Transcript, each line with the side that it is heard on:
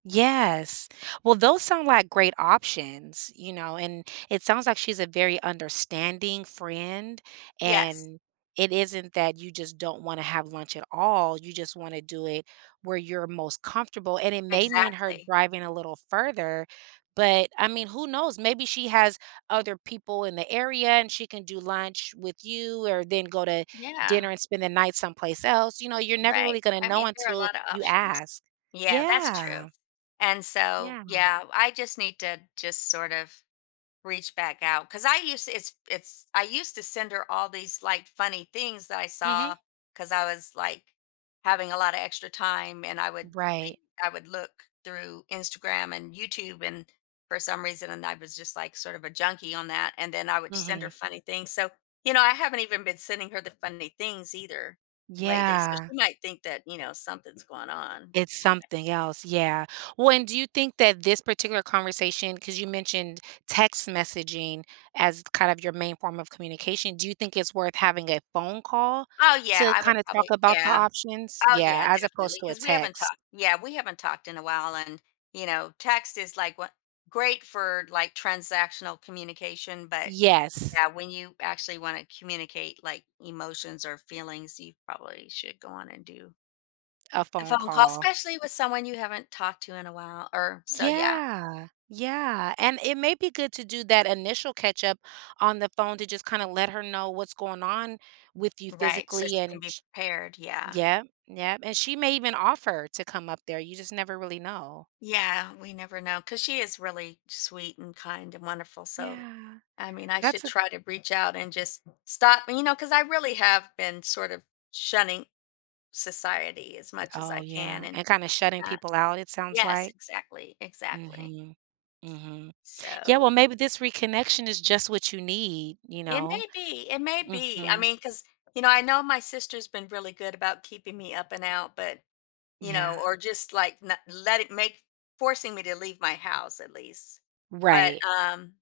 right: Yes, well, those sound like great options, you know, and it sounds like she's a very understanding friend,
left: Yes.
right: and it isn't that you just don't wanna have lunch at all, you just wanna do it where you're most comfortable, and it may mean her
left: Exactly.
right: driving a little further, but I mean, who knows? Maybe she has other people in the area and she can do lunch with you, or then go to
left: Yeah.
right: dinner and spend the night someplace else, you know, you're never
left: Right.
right: really gonna
left: I
right: know
left: mean, there are a
right: until
left: lotta
right: you
left: options.
right: ask.
left: Yeah, that's true,
right: Yeah.
left: and so
right: Yeah.
left: yeah I just need to just sort of reach back out, 'cause I used to it's it's I used to send her all these, like, funny things that I saw,
right: Mhm.
left: 'cause I was, like, having a lotta extra time, and I would think
right: Right.
left: I would look through Instagram and YouTube, and for some reason and I was just, like, sort of a junkie on that, and then I would send
right: Mhm.
left: her funny things, so, you know, I haven't even been sending her the funny things either lately, so
right: Yeah.
left: she might think that, you know, something's going on.
right: It's something else, yeah, well and do you think that this particular conversation 'cause you mentioned text messaging as kind of your main form of communication, do you think it's worth having a phone call
left: Oh yeah,
right: to
left: I would
right: kinda talk
left: probably
right: about the
left: yeah,
right: options?
left: oh
right: Yeah,
left: yeah,
right: as opposed
left: definitely,
right: to a
left: 'cause we haven't
right: text.
left: talked yeah we haven't talked in a while and, you know, text is, like, wha great for, like, transactional communication, but,
right: Yes.
left: yeah, when you actually wanna communicate, like, emotions or feelings, you probably should go on and do
right: A
left: a
right: phone
left: phone call,
right: call.
left: especially with someone you haven't talked to in a while, or so, yeah.
right: Yeah. Yeah, and it may be good to do that initial catch-up on the phone, to just kinda let her know what's going on with you
left: Right, so she
right: physically
left: can
right: and
left: be
right: ch
left: prepared. Yeah.
right: yep, yep, and she may even offer to come up there, you just never really know.
left: Yeah, we never know 'cause she is really sweet, and kind, and wonderful, so
right: Yeah,
left: I mean, I
right: that's
left: should
right: a
left: try to reach out and just stop you know, 'cause I really have been sort of shunning society as much as
right: Oh,
left: I can,
right: yeah,
left: and
right: and kinda shutting
left: uh,
right: people out, it sounds
left: yes,
right: like.
left: exactly. Exactly.
right: Mhm. Mhm. Yeah, well,
left: So
right: maybe this reconnection is just what you need, you
left: It
right: know?
left: may be, it may be, I
right: Mhm.
left: mean, 'cause you know, I know my sister's been really good about keeping me up and out, but, you know,
right: Yeah.
left: or just, like, na letti maki forcing me to leave my house, at least, but,
right: Right.
left: um